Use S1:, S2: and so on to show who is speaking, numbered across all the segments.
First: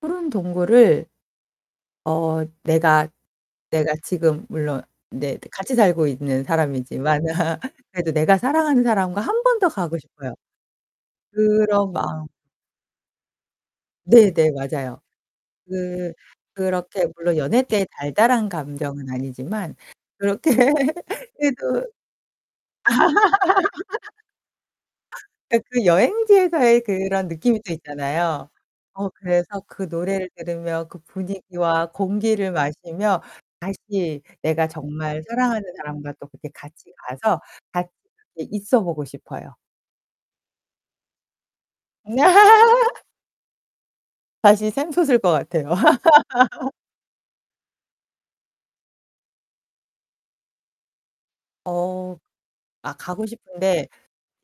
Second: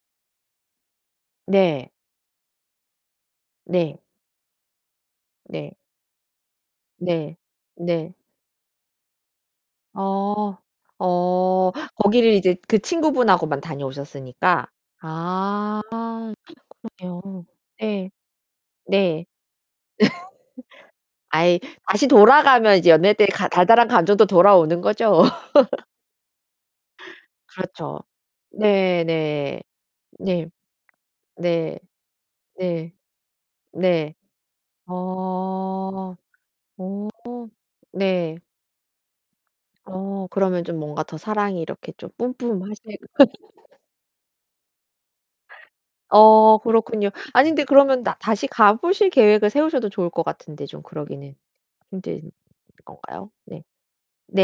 S1: 푸른 동굴을
S2: 네.
S1: 어 내가, 내가
S2: 네.
S1: 지금 물론 네 이제 같이
S2: 네.
S1: 살고 있는 사람이지만
S2: 네.
S1: 그래도
S2: 네.
S1: 내가 사랑하는 사람과 1 번 더 가고 싶어요.
S2: 어. 어.
S1: 그런 마음.
S2: 거기를 이제 그 친구분하고만
S1: 네네
S2: 다녀오셨으니까
S1: 맞아요.
S2: 아
S1: 그 그렇게 물론
S2: 그러네요.
S1: 연애 때
S2: 네.
S1: 달달한 감정은
S2: 네.
S1: 아니지만 그렇게
S2: 아이
S1: 해도
S2: 다시 돌아가면 이제 연애 때 가 달달한 감정도 돌아오는 거죠.
S1: 그니까 그 여행지에서의 그런 느낌이 또
S2: 그렇죠.
S1: 있잖아요. 어 그래서
S2: 네네.
S1: 그 노래를
S2: 네.
S1: 들으며 그
S2: 네.
S1: 분위기와 공기를
S2: 네.
S1: 마시며
S2: 네.
S1: 다시 내가 정말 사랑하는
S2: 어.
S1: 사람과 또 그렇게 같이
S2: 어.
S1: 가서 같
S2: 네.
S1: 이 있어 보고 싶어요.
S2: 어 그러면 좀 뭔가 더 사랑이 이렇게 좀 뿜뿜하실
S1: 다시 샘솟을 것 같아요.
S2: 어 그렇군요. 아니 근데 그러면 나 다시 가 보실 계획을 세우셔도 좋을 것 같은데 좀 그러기는
S1: 어
S2: 힘든
S1: 아 가고
S2: 건가요? 네.
S1: 싶은데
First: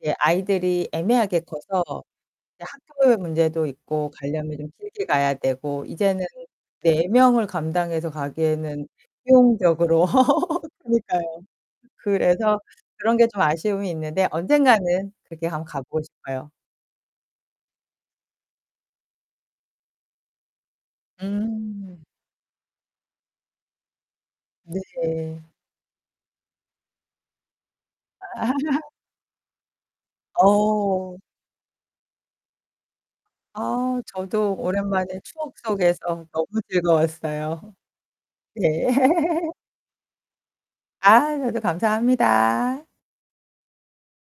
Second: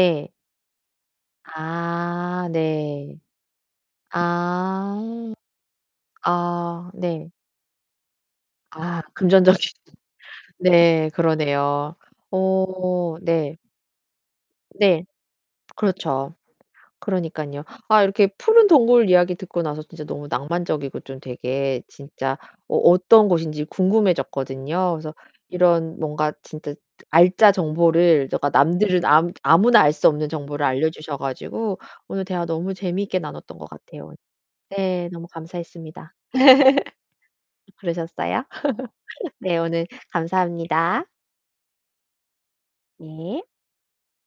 S1: 이제 아이들이 애매하게 커서
S2: 아
S1: 이제 학교의
S2: 네.
S1: 문제도 있고 가려면 좀 길게
S2: 아.
S1: 가야 되고 이제는
S2: 아
S1: 4
S2: 네.
S1: 명을 감당해서 가기에는
S2: 아, 금전적인
S1: 수용적으로
S2: 네.
S1: 그러니까요.
S2: 그러네요.
S1: 그래서
S2: 어.
S1: 그런 게 좀
S2: 네.
S1: 아쉬움이 있는데
S2: 네.
S1: 언젠가는 그렇게 한번 가 보고
S2: 그렇죠.
S1: 싶어요.
S2: 그러니깐요. 아 이렇게 푸른 동굴 이야기 듣고 나서 진짜 너무 낭만적이고 좀 되게
S1: 음.
S2: 진짜 어 어떤 곳인지 궁금해졌거든요. 그래서
S1: 네.
S2: 이런 뭔가 진짜 알짜 정보를 저가 남들을 아 아무나 알 수 없는 정보를
S1: 어.
S2: 알려주셔 가지고 오늘 대화 너무 재미있게 나눴던 것
S1: 아,
S2: 같아요.
S1: 저도
S2: 네.
S1: 오랜만에
S2: 너무
S1: 추억
S2: 감사했습니다.
S1: 속에서 너무 즐거웠어요.
S2: 그러셨어요?
S1: 예.
S2: 네, 오늘 감사합니다.
S1: 아, 저도 감사합니다.
S2: 네.